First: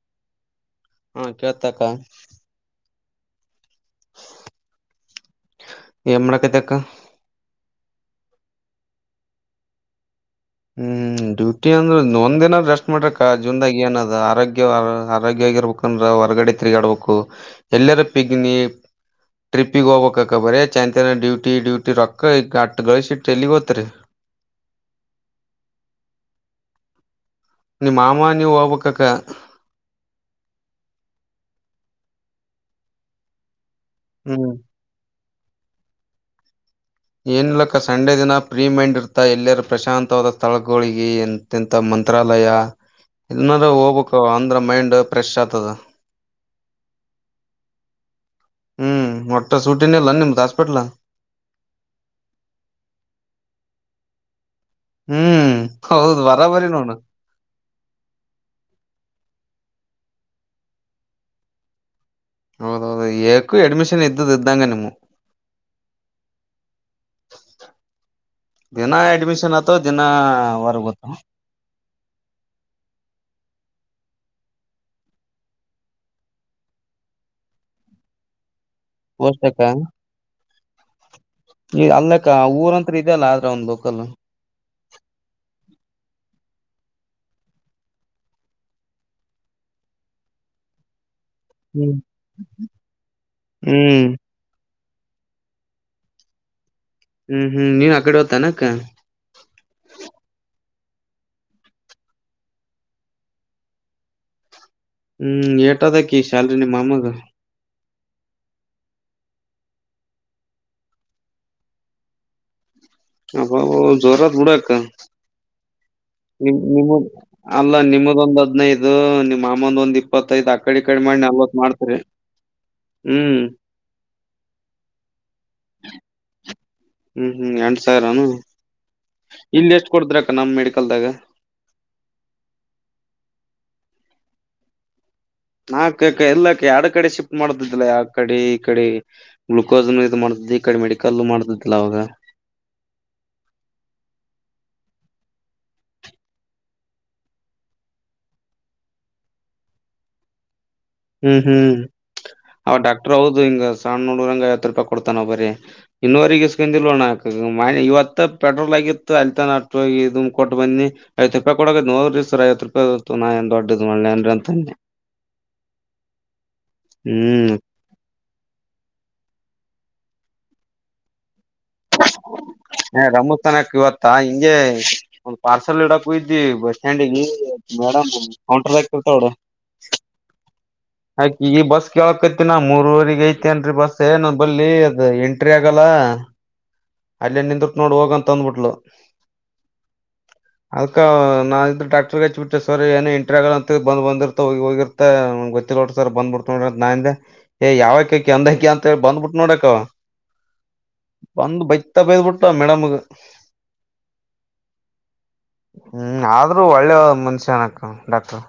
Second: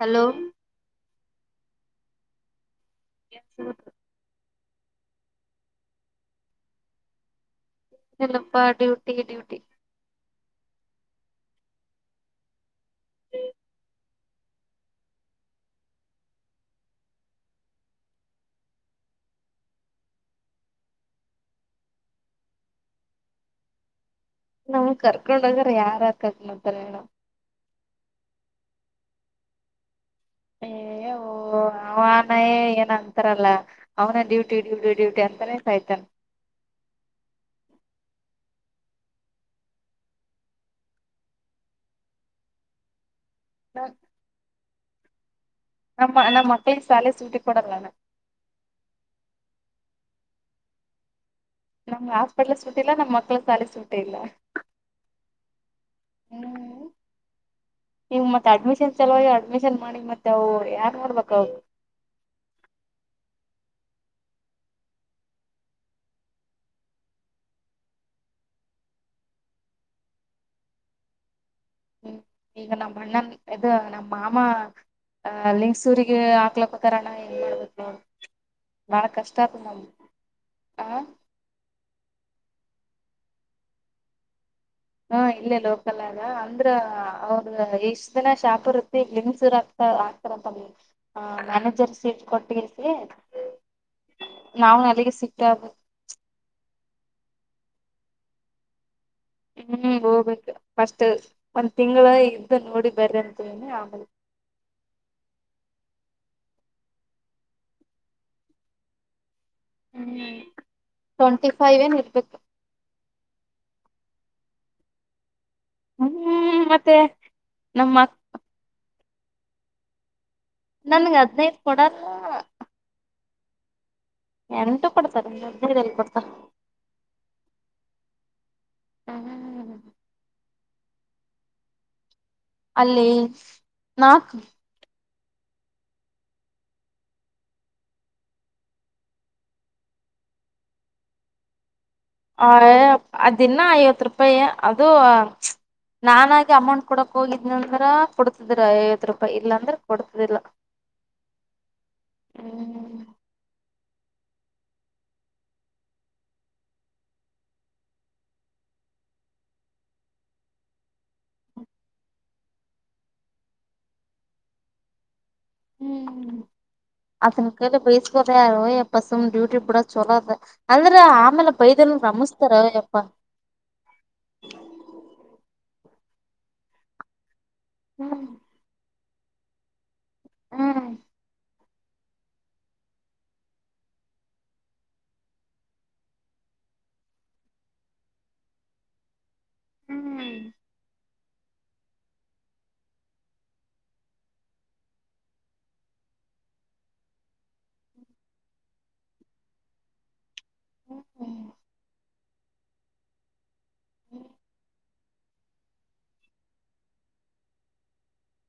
Hello ಹಾ ಕೇಳ್ತಾಕ್ಕ ಎ ಈಮ್ಮಡ ಕತೆಕ್ಕ ಚಲ್ಲಪ್ಪಾ ್ಯೂಟಿ ಡ್ಯೂಟಿ ಹ್ಮ್ ಡ್ಯೂಟಿ ಅಂದ್ರ ಒಂದ್ ದಿನ ರೆಸ್ಟ್ ಮಾಡ್ರಕ್ಕ ಜುನ್ದಾಗ ಏನದ ಆರೋಗ್ಯ ಆರೋಗ್ಯ ಆಗಿರ್ಬೇಕಂದ್ರ ಹೊರ್ಗಡೆ ತಿರುಗಾಡ್ಬೇಕು ಎಲ್ಲಾರ ಪಿಗ್ನಿ ಟ್ರಿಪ್ಪಿಗ್ ಹೋಗ್ಬೇಕಕ್ಕ ಬರೇ ಚಾಯನ್ಂತ ಡ್ಯೂಟಿ ಡ್ಯೂಟಿ ರೊಕ್ಕ ಈ ಅ ಗಳಿಸಿಟ್ಟ ಎಲ್ಲಿಗ್ ಹೋತರಿ ನಮ್ ಕರ್ಕೊಂಡ ಹೋಗ್ರ ಯಾರ ಆಕತ್ ಮದಲ್ಣ ನಿಮ್ಮ ಮಾಮ ನೀವು ಹೋಗ್ಬೇಕಕ್ಕ ಏ ಓ ಅವನಯೇ ಏನ್ ಅಂತಾರಲ್ಲ ಅವ ಹ್ಮ್ ್ಯೂಟಿಡ್ಯಟಿ ಡೂಟಿ ಅ ಸೈತನ್ ಏನ್ಲಕ್ಕ ಸಂಡೇ ದಿನ ಫ್ರೀ ಮೈಂಡ್ ಇರ್ತಾ ಎಲ್ಲರ ಪ್ರಶಾಂತವಾದ ಸ್ಥಳಗಳಿಗೆ ಎಂತೆಂತ ಮಂತ್ರಾಲಯ ಇನ್ರ ಹೋಗ್ಬೇಕ ಅಂದ್ರ ಮೈಂಡ್ ಪ್ರಶಾ ನಮ್ಮ ನಮ್ಮ ಸಾಲೆ ಸಟ್ಟಿ ಕೊಡಲಾನ ಹ್ಮ್ ಮಟ್ಟ ಸೂಟಿನ ಇಲ್ಲ ನಿಮ್ದ ಹಾಸ್ಪಿಟ್ಲ್ ನಮ್ ಹಾಸ್ಪಿಟ್ಲ್ ಸಟ್ಟಲ್ಲ ನಮ್ ಮಕ್ಳ ಶಾಲೆ ಸುಟ್ಟಲ್ಲ ಹ್ಮ್ ಹೌದ್ ಬರಾಬರಿ ನೋಡ ಮತ್ತ ಅಡ್ಮಿನ್ ಚಲಾಗಿ ಅಡ್ಮಿಷನ್ ಮಾಡಿ ಮತ್ತೆ ಅವು ಯಾರ್ು ನೋಡ್ಬೇಕ ಅವದು ಹೌದೌದು ಏಕು ಅಡ್ಮಿಷನ್ ಇದ್ದುದು ಇದ್ದಂಗ ನಿಮ್ಮ ದಿನಾ ಅಡ್ಮಿಷನ್ ಆತ ದಿನವರ್ಗತ್ತ ಹ್ಮ್ ಈಗ ನಮ್ಮ ಅಣ್ಣನ್ ಇದು ನಮ್ಮ ಮಾಮ ಅ ಲಿಂಗಸೂರಿಗೆ ಹಾಕ್ಲಕ್ಕ ಹತಾರಣ್ಣ ಏನ್ ಮಾಡ್ಬೇಕ ನಾಳ ವರ್ಷಕ್ಕ ಕಷ್ಟಾರ್ಂದ ಹ ಈ ಅಲ್ಲಕ್ಕ ಊರತ್ ಇದ ಅಲ್ಲ ಆದ್ರ ಒಂದು್ ಬೋಕಲ್ ಹಾ ಇಲ್ಲೇ ಲೋಕಲ್ಗ ಅಂದ್ರ ಅವ್ರದ ಇಷ್ಟ ದಿನ ಶಾಪ್ ಇರುತ್ತೆ ಲಂಗಸೂರ ಆತ ಆಕ್ತಾರಪ್ಪ ಹ ಮ್ಯಾನೇಜರ್ ಹ್ಮ್ ಸೀಟ್ ಕೊಟ್ಟಲ್ಸ ಹ್ಮ್ ನಾವ ಸಿಕ್ಕ ಹ್ಮ್ ಹ್ಮ್ ನೀನ್ ಆ ಕಡೆ ಹತ ಅಾನಕ್ಕ ಹ್ಮ್ ಹೋಗ್ಬೇಕು ಫಸ್ಟ್ ಒಂದ್ ತಿಂಗಂಗಳ ಇದ್ದ ನೋಡಿ ಬರ ಅಂತನೆ ಆಮೇಲಿ ಹ್ಮ್ ಟದಕ ಶ್ಯಾಲರಿ ನಿಮ್ಮ ಮಾಮಾಗ ಹ್ಮ್ ಟ್ವೆಂಟಿ ಫೈವ್ ಏನ್ ಇರ್ಬೇಕು ಅ ಜೋರತ್ ಉಡಾಕ್ಕ ನಿಮ ಹ್ಮ್ ಮತ್ತೆ ನಿಮದ ಅಲ್ಲ ನಮ್ಮ ಅಕ್ ನಿಮ್ಮದೊಂದ್ ಹದ್ನೈದು ಅದು ನಿಮ್ಮ ಮಾಮಂದ ಒಂದಿಪ್ ಇಪ್ಪತ್ತಐತ್ ಆ ಕಡೆ ಈ ಕಡೆ ನನ್ಗೆ ಮಾಡಿ ನಲ್ವತ್ ಹದ್ನೈದು ಮಾಡ್ತರಿ ಕೊಡಲ್ಲ ಹ್ಮ್ ಎಂಟು ಕೊಡ್ತಾರೆ ಎಲ್ಲಿ ಕೊಡ್ತ ಹ್ಮ್ ಹ್ಮ್ ಎಂ ಸಾಗರನು ಇಲ್ಲ ಎಷ್ಟ್ ಕೊಡದ್ರಕ್ಕ ನಮ್ ಮಡ ಕಲ್ದಾಗ ಅಲ್ಲಿ ನಾಕ ನಾಕ ಎಲ್ಲಾ ಎರಡ ಕಡೆ ಶಿಫ್ಟ್ ಮಾಡತಿದ್ದಿಲ್ಲ ಯ ಕಡೆ ಈ ಕಡೆ ಗ್ಲುೂಕೋಸ್ನು ಇದು ಮಾಡತತಿ ಈಕಡೆ ಮೆಡಿಕಲ್ ಮಾಡತತಿ ಅವಾಗ ಹ ಅದನ್ನ ಐವತ್ತು ರೂಪಾಯಿ ಅದು ನಾನಾಗಿ ಅಮೌಂಟ್ ಕೊಡಕ್ ಹೋಗಿದ್ನಂದ್ರ ಕೊಡ್ತಿದ್ರ ಐವತ್ತು ರೂಪಾಯಿ ಇಲ್ಲಾಂದ್ರೆ ಕೊಡ್ತದಿಲ್ಲ. ಹ್ಮ್ ಹ್ಮ್ ಅವ ಡಾಕ್ಟರ್ ಹೌದು ಹಿಂಗ ಸಣ್ಣ ನೋಡ್ರಂಗ ಐವತ್ತು ರೂಪಾಯಿ ಕೊಡ್ತಾನ ಬರೀ ಇನ್ನೋವರಿಗ ಇಸ್ಕೊಂಡಿಲ್ವಣ ಇವತ್ತ ಪೆಟ್ರೋಲ್ ಆಗಿತ್ತು ಅಲ್ಲಿತಾನ ಆಟ ಇದ್ ಕೊಟ್ಟ ಬಂದಿ ಐತ್ತು ರೂಪಾಯಿ ಕೊಡ ನೋರಿ ಸರ್ ಐವತ್ತು ರೂಪಾಯಿ ನಾ ದೊಡ್ಡದ್ ಮೆ ಹ್ಮ್ ಅದನ ಕಡೆ ಬೇಸ ಯಾರ [unintelligible] ಬಸುಮ್ ಡ್ಯೂಟಿ ಬಿೂಡ ಚಲೋದ ಅಂದ್ರೆ ಆಮೇಲ ಏ ರಮೋಸ್ಥಾನಕ್ ಇವತ್ತಾ ಹಿಂಗೆ ಒಂದು ಪಾರ್ಸಲ್ ಬಸ್ಸಲ್ಲಿ ಇಡಕ್ ಹೋಗಿದ್ವಿ ಬಸ್ ಸ್ಟಾಂಡ್ ಮೇಡಮ್ ಹ್ಮ್ ಕೌಂಟರ್ ದಾಗ ಅವಡ ಹ್ಮ್ ಕಿಗಿ ಬಸ್ ಕೇಳಕೈತಿ ನಾ ಮೂರವರೆಗ ಐತಿನ್ರರಿ ಬಸ್ಸ ನಂಬಲ್ಲಿ ಅದ ಎಂಟ್ರಿ ಆಗಲ್ಲ. ಅಲ್ಲೇ ನಿಂದ ನೋಡ್ ಹೋಗಂತ [inaudible] ಬಂದ ಬೈತ ಬೈದ ಬಿಟ್ಟ ಮೇಡಮಗ ಹ್ಮ. ಆದ್ರೂ ಒಳ್ಳೆ ಮನುಷ್ಯನಕ್ಕ ಡಾಕ್ಟರ್.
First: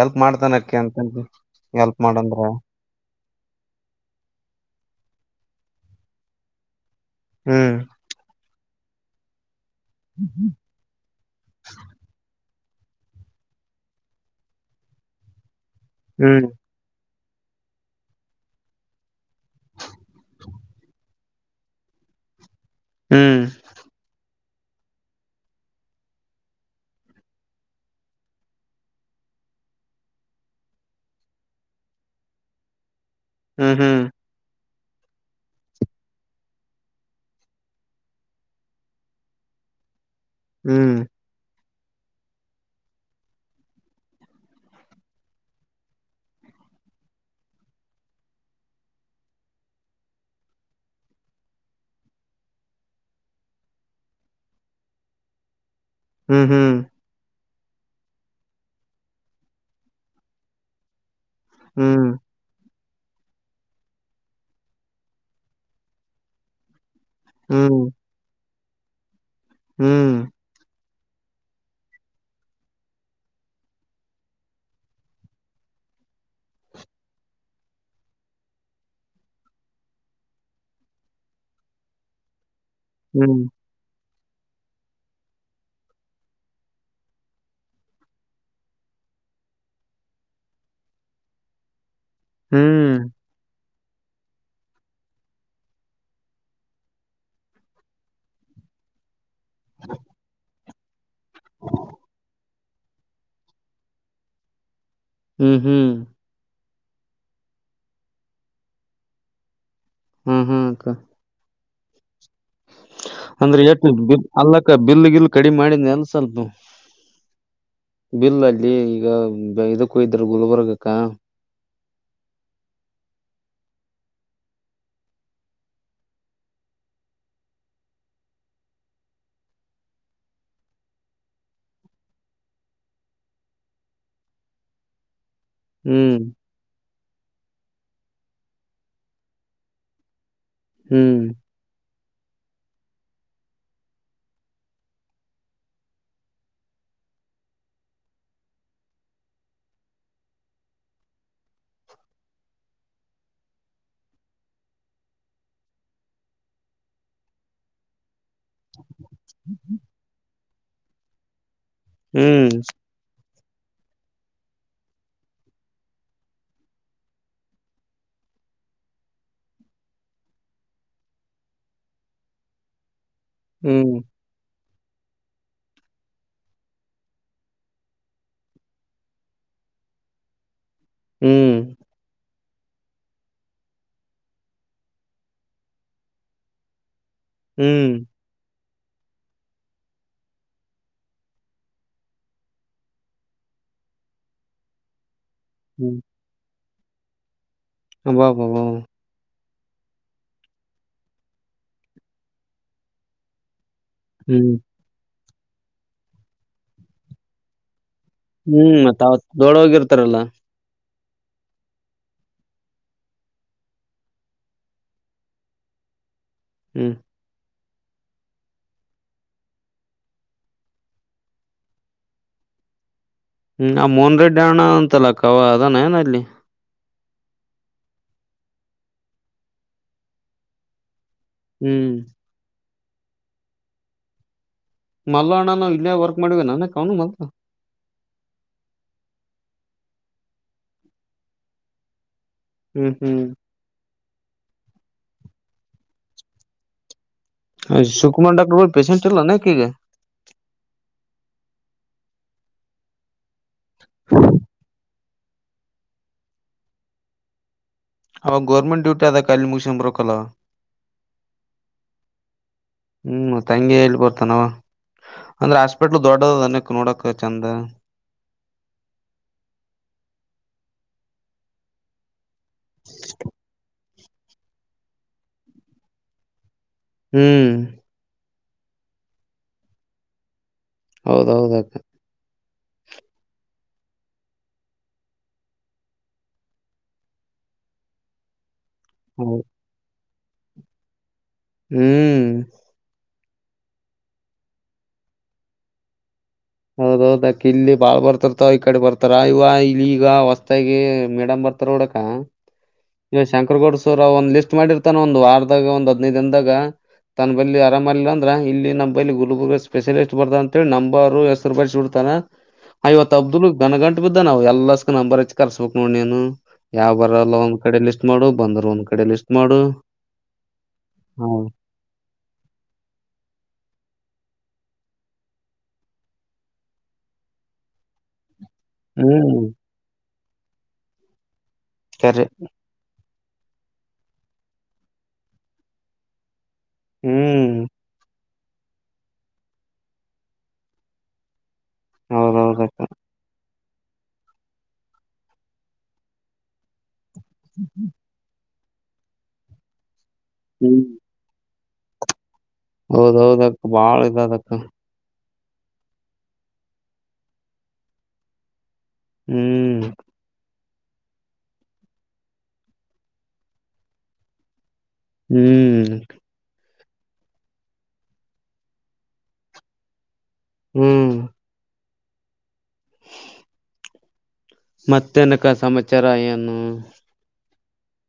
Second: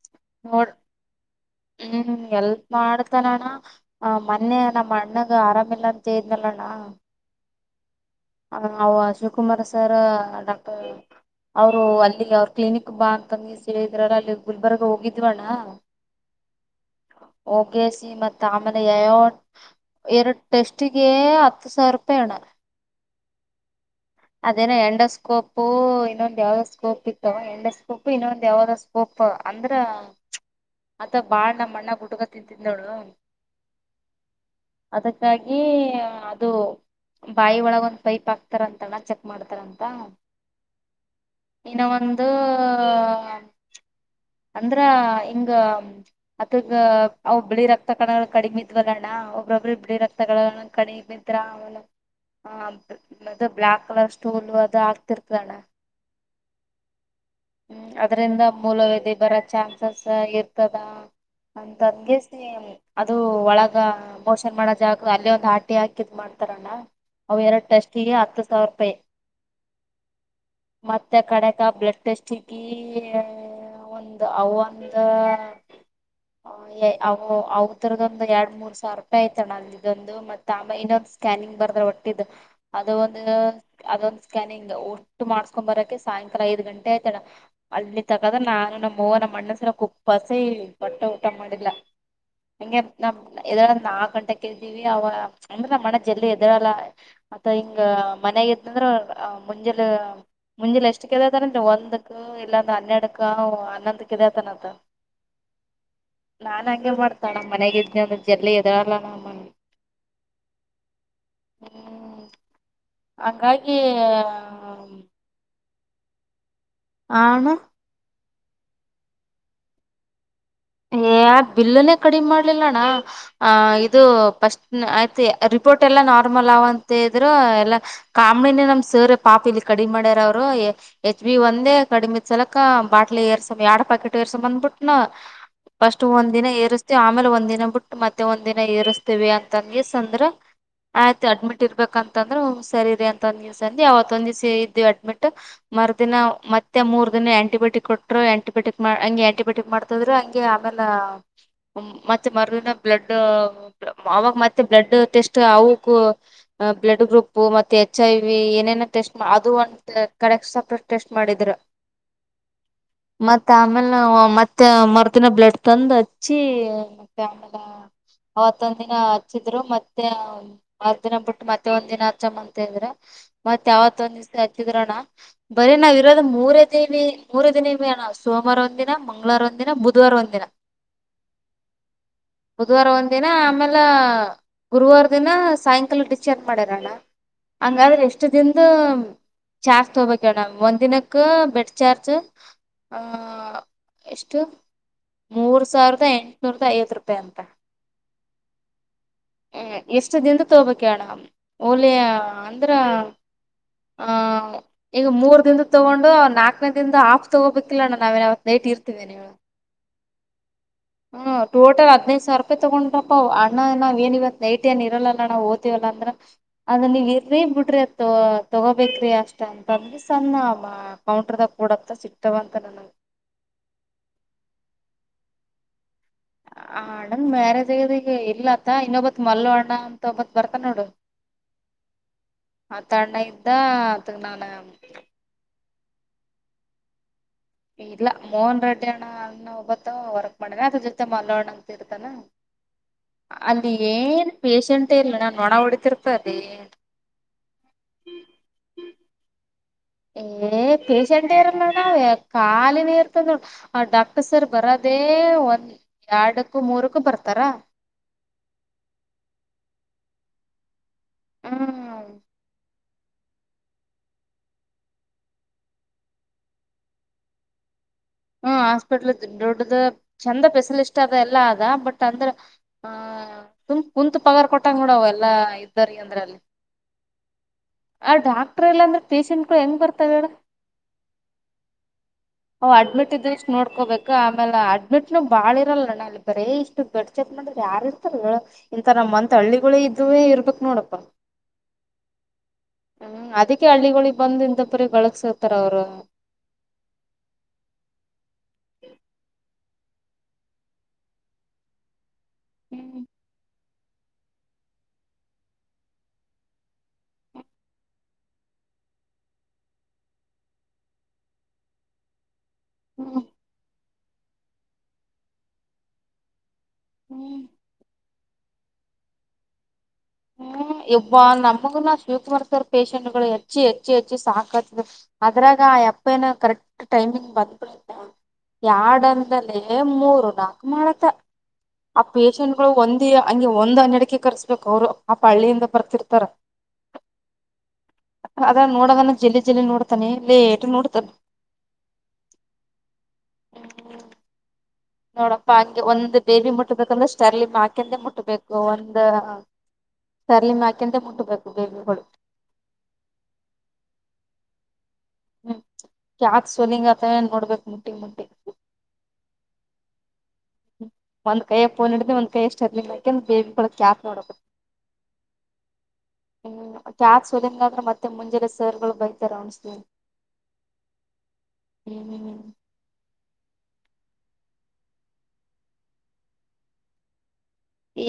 ಹೆಲ್ಪ್ ನೋಡ್ ಮಾಡ್ತಾನಕಿ ಅಂತಂತ ಹೆಲ್ಪ್ ಹ್ಮ್ ಮಾಡಂದ್ರ ಎಲ್ ಮಾಡ್ತನಾನ ಆ ಮೊನ್ನೆ ನಮ್ಮ ಅಣ್ಣಗ ಆರಾಮಿಲ್ಲ. ಸೇನಲ್ಲಣ್ಣ ಹ್ಮ್. ಹ ಆವಾ ಶಿವಕುಮಾರ್. ಸರ್ ಡಾಕ್ಟರ್ ಅವರು ಅಲ್ಲಿಗೆ ಅವ ಕ್ಲಿನಿಕ್ ಬಾಕಂಗಿ ಸಳಿದ್ರಾರ ಅಲ್ಲಿ ಗುಲ್ಬರ್ಗ್ ಹೋಗಿದ್ವಣ್ಣ. ಹ್ಮ್. ಓ ಕೆೆ ಸಿ ಮತ್ ಅಮೆಗೆ ಯ ಎರಡ ಟೆಸ್ಟಿಗೆ ಹತ್ತು ಸಾವಿರ ರೂಪಾಯಿ ಅಣ ಹ್ಮ್. ಅದೇನ ಎಂಡಸ್ಕೋಪ ಇನ್ನೊಂದ್ ಯಾವ್ದ ಸ್ಕೋಪ್ ಇತ್ತು ಎಂಡಸ್ಕೋಪ್ ಇನ್ನೊಂದ್ ಯಾವ್ದ ಸ್ಕೋಪ್ ಅಂದ್ರ ಅಥ ಬಾಳ್ ನಮ್ಮ್ ಅಣ್ಣ ಹುಟಕ ತಿನ್ಂತಿಂದವಳು. ಹ್ಮ್ ಹ್ಮ್. ಅದಕ್ಕಾಗಿ ಅದು ಬಾಯಿ ಒಳಗ ಒಂದ್ ಪೈಪ್ ಆಗ್ತಾರಂತ. ಎಲ್ಲಾ ಚೆಕ್ ಮಾಡ್ತಾರ ಅಂತ. ಹ್ಮ್. ಇನ್ನು ಒಂದು ಅಂದ್ರ ಹಿಂಗ ಅದಗ ಅವ ಬಿಳಿ ರಕ್ತ ಕಣಗಳು ಕಡಿಮ ಇದ್ವಲ್ಲಣ್ಣ ಒಬ್ರೊಬ್ಬ್ರ ಬಿಳಿ ರಕ್ತ ಕಡಿಮಿದ್ರ ಅವ ಬ್ಲಯಾಕ್ ಕಲರ್ ಸ್ಟೋಲ್ ಅದು ಆಗ್ತಿರ್ತಣ. ಹ್ಮ್ ಹ್ಮ್. ಹ್ಮ್ ಅದ್ರಿಂದ ಮೂಲವೇಧಿ ಬರೋ ಚಾನ್ಸಸ್ ಇರ್ತದ. ಹ್ಮ್ ಅಂತಗ್ಗಸ ಅದು ಒಳಗ ಬೋಷನ್ ಮಾಡದಕ ಅಲ್ಲೇ ಒಂದ ಹಟಿ ಹಾಕಿದ್ ಮಾಡ್ತಾರಣ್ಣ. ಅವವು ಹ್ಮ್ ಎರಡು ಹ್ಮ್ ಟೆಸ್ಿಗೆ ಹತ್ತು ಸಾವಿರ ಪ್ಪೆ ಹ್ಮ್ ಮತ್ತೆ ಕಣಕ ಬ್ಲಡ್ ಟೆಸ್ಟ್ ಚಗಿ ಒಂದು ಅವೊಂದ ಅ ಅವದರದೊಂದು ಎರಡ್ ಮೂರ್ ಸಾವಿರ ರೂಪಾಯಿ ಆಯ್ತಣ ಇದೊಂದು ಮತ್ತ ಆಮೇ ಇನ್ನೊಂದು ಸ್ಕ್ಯಾನಿಂಗ್ ಬರ್ದ್ರೆ ಒಟ್ಟಿದು ಅದು ಒಂದು ಹ್ಮ್, ಅದಂದು ಸ್ಕ್ಯಾನಿಂಗ್ ಒಟು ಮಾಡ್ಸ್ಕೊ ಬರಕ್ಕೆ ಸಾಯಂಕಾಲ ಐದು ಗಂಟೆ ಆಯ್ತಡ ಅಲ್ಲಿ ತಗದ್ರ ನಾನು ನಮ್ಮ್ವನಮ್ಮ ಮಣ್ಣಸರ ಕುಪ್ಪಸೆ ಬಟ್ಟ ಊಟ ಮಾಡಿಲ್ಲ ಹಂಗೆ ಹ್ಮ್, ನಮ ನಾ ಗಂಟೆ ಕ್ದೀವಿ ಅವ ಅಂದ್ರೆ ನಮ್ಮ ಮನ ಜಲ್ಲಿ ಎದರಲ್ಲ ಅಥ ಹಿಂಗ ಮನೆಾಗದಂದ್ರ ಆ ಮುಂಜಲು ಮುಂೆ ಎಷ್ಟು ಕದತಾರ ಒಂದುಕ್ಕ ಇಲ್ಲಾಂದ ಹನ್ನೆಡುಕ್ಕ ಹನ್ನೊಂದುಕ್ಕ ಇದೇ ತಾನದ ಹ್ಮ್ ಹ್ಮ್ ನಾನ್ ಹಂಗೆ ಮಾಡ್ತಾಳ ಮನೆಗ ಇದನ ಅಂದ ಜಲ್ಲಿ ಎದರಲ್ಲ ನ ಹ್ಮ್ ಹ್ಮ್ ಅಂದ್ರೆ ಹಂಗಾಗಿ ಎಷ್ಟ ಅಲ್ಲಕ್ಕ ಬಿಲ್ ಗಿಲ್ ಕಡಿಮ ಮಾಡಿ ನೆಲ್ಸಲ್್ದು ಆಣ ಬಿಲ್ ಅಲ್ಲಿ ಈಗ ಇದಕ್ಕೂ ಇದ ಗಲ್ಬುರ್ಗಕ್ಕಾ ಕಡಿಮ್ ಮಾಡ್ಲಿಲ್ಲಣ್ಣ ಅ್ ಇದು ಪಫಸ್ಟ್ ಆಯ್ತ ರಿಪೋರ್ಟ್ ಎಲ್ಲಾ ನಾರ್ಮಲ್ ಅವ ಅಂತ ಇದ್ರರು ಎಲ್ಲಾ ಕಾಮಣಿನ ನಮ್ ಸರೆ ಪಾಪ ಇಲ್ಲಿ ಕಡಿಮ್ ಮಾಡ್ಯಾರ ಅವ್ರು ಹೆಚ್ ಬಿ ಒಂದೇ ಕಡಿಮ ಇದ್ ಸಲಕ ಬಾಟ್ಲಿ ಏರ್ಸ ಎರಡ್ ಪಾಕೆಟ್ ಏರ್ಸ ಬಂದ್ಬಿಟ್ಟ ನ ಫಸ್ಟ್ ಹ್ಮ್ ಒಂದ್ಿನ ಏ ಆಮೇಲೆ ಒಂದ್ಿನ ಬಿಟ್ಟ ಮತ್ತೆ ಒಂದ್ ದಿನ ಏರಿಸಸ್ತೀವಿ ಅಂತಂಗಂಗ ಅಂದ್ರ ಹ್ಮ್ ಆಯ್ತು ಅಡ್ಮಿಟ್ ಇರ್ಬೇಕಂತ ಂದ್ರ ಸರಿ ಅಂತಂದಸ ಅ ಅವತ್ತ್ತೊಂದ ದಿವಸ ಇದ್ದು ಅಡ್ಮಿಟ್ ಮರ್ದಿನ ಮತ್ತೆ ಮೂರ್ ದಿನ ಆಂಟಿಬಯೋಟಿಕ್ ಕೊಟ್ಟರು ಆಂಟಿಬಯಟಿಕ್ ಮಾಡ ಹಗೆ ಆಂಟಿಬಯಟಿಕ್ ಮಾಡ್ತದ್ರು ಹ ಆಮೇಲೆ ಮತ್ತೆ ಮಿನ ಬ್ಲಡ್ ಅವಾಗ ಮತ್ತೆ ಬ್ಲಡ್ ಟೆಸ್ಟ್ ಅವಕ್ಕೂ ಬ್ಲಡ್ ಗ್ರೂಪ್ ಮತ್ತೆ ಎಚ್ ಐ ವಿ ಏನೇನ ಟೆಸ್ಟ್ ಅದು ಒಂದು ಕಡೆ ಸಪ್ರಟ್ ಟೆಸ್ಟ್ ಮಾಡಿದ್ರ ಹ್ಮ್ ಮತ್ತ ಆಮೇಲೆ ನಾವು ಮತ್ತೆ ಹ ದಿನ ಬ್ಲಡ್ ತಂದ್ ಹಚ್ಚಿ ಮ ಅವತ್ತೊಂದ್ ದಿನ ಹಚ್ಚಿದ್ರು ಮತ್ತೆ ಮರ್ ದಿನ ಬಿಟ್ಟ ಮತ್ತೆ ಒಂದ್ ದಿನ ಹಚ್ಚಮ್ಮ ಅಂತ ಇದ್ರ ಮತ್ತತ್ ಹ್ಮ್ ಯಾವತ್ತ ಒ್ ದ್ಸ ಣ ಬರೀ ನಾವ್ ಇರೋದ ಮೂರೇ ದಿನ ಮೂರ ದಿನ ಅಣ್ಣ ಸೋಮವಾರ ಒಂದ ದಿನ ಮಂ್ವಾರ ಒಂದ ದಿನ ಬ ಅವರ್ ಒಂದಿನ ಹ್ಮ್ ಬುಧವಾರ ಒಂದ್ ದಿನ ಆಮೇಲೆ ಗುರುವಾರ ದಿನ ಸಾಯಂಕಾಲ ಡಿಸಚಾರ್ಜ್ ಮಾಡರ ಅಣ್ಣ ಹ್ಮ್ ಹಂಗಾದ್ರೆ ಎಷ್ಟು ದಿನ ಚಾರ್ಜ್ ತೊಗಬೇಕಡ್ ಒಂದಿನಕ್ಕೆ ಬೆಡ್ ಚಾರ್ಜ್ ಆ ಎಷ್ಟು ಮೂರ್ ಸಾವಿರದ ಎಂಟನೂರು ಐದ ರೂಪಾಯಿ ಅಂತ ಹಬ ಹ ಎಷ್ಟ ದಿಂದ ತಗಬೇಕ ಅಡ ಓಲ ಅಂದ್ರ ಹ ಹ್ಮ್ ಈಗ ಮೂರ್ ಿಂದ ತಗೊಂಡು ಅವ್ ನಾಲ್ಕನೇ ದಿಂದ ಆಫ್ ತಗೋಬೇಕಿಲ್ಲ ನ ಹ್ಮ್ ಮತ್ತ್ ದೊಳ ಹೋಗಿರ್ತ ಮಾತ್ರಲ್ಲ ಹ್ಮ ಟೋಟಲ್ ಹದನೈದು ಸಾವಿರ ರೂಪಾಯಿ ತಗೊಂಡ್ರಪ್ಪ ಅಣ್ಣ ನಾವ್ ನಿವತ್ ನೈಟ್ ಏ ಇರಲ್ಲಾ ನಾವವು ಓ್ತಿೀವಲ್ಲ ಅಂದ್ರ ಹ್ಮ್ ಅದಲ್ಲಿ ಎರೇ ಬಿಟ್ಟ ್ರಿ ತೊಗೋಬೇಕ್ರಿ ಅಷ್ಟ ಅಂತಂದಿ ಸಣ್ಣ ಕೌಂಟ್ರದಾಗ ಕೂಡತ ಸಿಕ್ತವ ಅಂತ ನನಗೆ ಹ್ಮ್ ಆ ಮೋಹನ್ ರೆಡ್ಡಿ ಅಣ್ಣ ಅಂತಲ್ಲಕ್ಕವಾ ಅದಾನ ಏನ ಅಲ್ಲಿ ಆ ಅಣ್ಣನ್ ಮ್ಯಾರೇಜ್ ಆಗದ ಈಗ ಇಲ್ಲತ್ತ ಇನ್ನೊಬ್ತ್ ಮಲ್ಲ ಅಣ್ಣ ಅಂತ ಒಬ್ಬತ್ ಬರ್ತ ನೋಡು ಹ್ಮ್ ಆ ತ ಅಣ್ಣ ಇದ್ದ ಅದಗ್ ನಾನ ಮಲ್ ಅಣ್ಣನ ಇಲ್ಲೇ ವರ್ಕ್ ಮಾಡಿವ ನಾನ ಕ ಅವನು ಮಲ್ ಇಲ್ಲ ಮೋಹನ್ ರೆಡ್ಡಿ ಅಣ್ಣ ಅನ್ನ ಒಬ್ಬತ್ತ ವರ್ಕ್ ಮಾಡೇನ ಅದ್ರ ಜೊತೆ ಮಲೋಣ್ಣ ಅಂತ ಇರ್ತಾನ ಹ್ಮ್ ಹ್ಮ್ ಅಲ್ಲಿ ಏ ಪೇೇಶಂಟೇ ಇಲ್ಲ ನಾು ಒಣ ಹೊಡತಿರ್ತ ಅದೇ ಸುಕುಮಾರ್ ಡಾಕ್ಟರ್ ಪೇಸೆಂಟ್ ಎಲ್ಲ ನೇಕಿಗೆ ಏ ಪಸಂಡೇರ ನಡ ಕಾಾಲ ನೀರ್ತ ಹ ಡಾಕ್ಟರ್ ಸರ್ ಬರದು ಅದೇ ಒಂದ್ ಎರಡಕ್ಕೂ ಮೂರಕ್ಕೂ ಬರ್ತಾರ ಅವಾಗ ಗೌರ್ಮೆಂಟ್ ಡ್ಯೂಟಿ ಆದ ಕಖಾಲಿ ಮುಗಸ ಬರಕಲ್ಲ ಹ್ಮ್ ಹ್ಮ್ ಹ್ಮ್ ತಂಗಿ ಹೇಳಳ್ ಬರ್ತನಾವ ಅಂದ್ರ ಹಾಸ್ಪಿಟ್ಲ್ ದೊಡ್ಡದ ಅನಕ್ ನೋಡಕ್ ಚಂದ ಹ್ಮ ಹಾಸ್ಪಿಟ್ಲ್ ದೊಡ್ಡದು ಚಂದ ಸ್ಪೆಷಲಿಸ್ಟ್ ಅದ ಎಲ್ಲಾ ಅದ ಬಟ್ ಅಂದ್ರ ಹಾ ಉಂಂತು ಪಗಾರ್ ಕೊಟ್ಟಂಗ ನೋಡ ಅವ ಎಲ್ಲ ಇದ್ದರಿ ಅಂದ್ರ ಅಲ್ಲಿ ಹ್ಮ್ ಆ ಡಾಕ್ಟರ್ ಎಲ್ಲ ಅಂದ್ರೆ ಪೇಶೆಂಟ್ಗಳು ಹೆಂಗ್ ಬರ್ತಾವೇಡ ಹೌದೌದ ಅವ್ ಅಡ್ಮಿಟ್ ಇದ್ರ ನೋಡ್ಕೋಬೇಕಕ್ ಆಮೇಲೆ ಅಡ್ಮಿಟ್ನು ಬಾಳ ಇರಲ್ಲ ಅಣ್ಣ ಅಲ್ಲಿ ಬರೀ ಇಷ್ಟು ಗಡ್ ಚೆಕ್ ಮಾಡ್ರ ಯಾರಾರ್ ಇರ್ತಾರ ಇಂತ ನಮ್ಮ್ಂತ ಹಳ್ಳಿಗಳ ಅುವ ಇರ್ಬೇಕಕ್ ನೋಡಪ್ಪಾ ಹ್ಮ್ ಹ್ಮ್ ಅದಕ್ಕೆ ಹಳ್ಳಿಗಳಿಗೆ ಬಂದ ಇಂ ಪರಿ ಗಳಕ್ಸರ್ತಾರ ಅವ್ರು ಹೌದೌದ ಅಕಿ ಇಲ್ಲಿ ಬಾಳ ಬರ್ತ ಈ ಕಡೆ ಬರ್ತಾರ ಇವ ಇಲ್ಲಿ ಈಗ ಹೊಸ್ತಾಗಿ ಮೇಡಮ್ ಬರ್ತಾರ ನೋಡಕ ಇ ಶಾಂಕರಗಡ ಸ ಒಂದ್ ಲಿಸ್ಟ್ ಮಾಡಿರ್ತಾನ ಒಂದಂದು ಆಾರದಾಗ ಒಂದ ಹದ್ೈ ದನ್ದಾಗ ತನ್ನ ಬಳಿ ಆರಾಮ್ ಇಿಲ್ಲ ಅಂದ್ರ ಇಲ್ಲಿ ನಮ್ಮ ಬಿ ಗುಲ್ಬುರ್ಗ ಸ್ಪೆಷಲಿಸ್ಟ್ ಬರ್ದ ಅಂತೇಳಿ ನಂಬರು ಎಷ್ಟ ರೂಪಾಯಿಡ್ತಾನಾ ಐವತ್ತು ಹ್ಮ್ ಅಬ್ದುಲ್ ನಗಂ ಬುದ ನಾವು ಎಲ್ಲಸ್ು ನಂಬರ್ ಹೆಚ್ಚಿ ಕರ್ಸ್ಬೇಕಕ್ ನೋಡ್ ನೀನು ಯಾವ್ ಬರಲ್ಲ ಒಂದ್ ಕಡೆ ಲಿಸ್ಟ ಮಾಡು ಬಂದರು ಒಂದ್ ಕಡೆ ಲಿಸ್ಟ್ ಮಾಡು ಹ್ಮ್ ಇಬ ಹಾ ನಮಗನ ಶುಕರ್ ಸರ್ ಪೇಶಷೆಂಟ್ ಗಳು ಹೆಚ್ಚಿ ಹೆಚ್ಚು ಹೆಚ್ಚು ಸಾಕತ್ ಅದ್ರಾಗ ಆ ಅಪ್ಪನ ಕರೆಕ್ಟ್ ಟೈಮಿಂಗ್ ಬಂದ್ಬಿಡತ್ತೆ ಎರಡ್ ಹ್ಮ್ ಅಂದಲೆ ಮೂರು ಲಾಕ್ ಮಾಡತ್ತ ಆ ಕರೆ ಪೇಶಷೆಂಟ್ ಗಳು ಒಂದ ಹಂಗೆ ಒಂದ ಹನ್ನಡಿಕೆ ಕರ್ಸ್ಬೇಕು ಅವ್ರು ಆ ಪಳ್ಳಿಯಿಂದ ಬರ್ತಿರ್ತಾರ ಹ್ಮ್ ಅದ ನೋಡ ಜಲ್ಲಿ ಜಲ್ಲಿ ನೋಡ್ತಾನೆ ಇ ಲೇಟ್ ನೋಡ್ತಾನ ಹೌದೌದ್ತ ನೋಡಪ್ಪ ಹಾಗೆ ಒಂದು್ ಬೇಬಿ ಮುಟ್ಟಬೇಕಂದ್ರ ಸರ್ಲಿ್ಕೆಂದೆ ಮುಟ್ಟಬೇಕು ಒಂದ ಸರ್ಲಿಮಾಕಂತ ಮುಂಟು ಬಬೇಕು ಹೌದೌದ ಅಕ್ಕ ಬಾಳ್ ಇದ ಅದಕ್ಕ ಹ್ಮ್ ಯಾಕ್ ಸಲಿಂಗತ ನೋಡ್ಬೇಕಕ್ ಮುಟ್ಟಿ ಮುಟ್ಟಿ ಹ್ಮ್ ್ಮ ಒಂದ್ ಕಯ ಫೋನ್ ಹಡಿದ್ರೆಂದ್ೈಯ ಎಷ್ಟು ಅರ್ಲಿಿಲ್ಲ ಯಾಕಂದ ಬೇಬಿ ಬ್ಯಾತ್ ನೋಡಕ ಹ್ಮ್ ಹ್ಮ ್ಯಾಕ್ ಸೋದನ್ಗಾದ್ರೆ ಮತ್ತೆ ಮುಂಜೆಾನ ಸರ್ಗಳು ಬೈತಾರೆ ಅಣಸ್ ಹ್ಮ್ ಹನು ಮತ್ತನಕ್ಕ ಸಮಾಚಾರ ಏನು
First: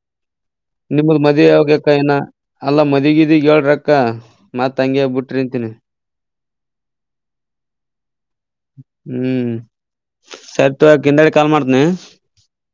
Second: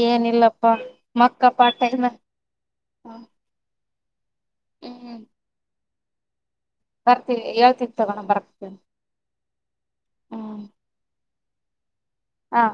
ಏನಿಲ್ಲಪ್ಪ ನಿಮ್ದ ಮದ್ ಆೋಗಕ್ಕ ಏನ ಅಲ್ಲಾ ಮದಿಗಿದಿ ಹೇಳ್ರಕ್ಕ ಕ್ಕ ಮತ್ ತಂಗಿ ಹೋಗಬ ಬಿಟ್ರಿಂತೀನಿ ಬರ್ತಿವಿ ಹೇಳ್ತಿಿದವಿ ತಗೊಂಡೋ ಬರ್ ಹ್ಮ್ ಹ್ಮ್ ಸರ್ ತು ಕಂದ ಕಾಲ್ ಮಾಡ್ತನ ಹಾ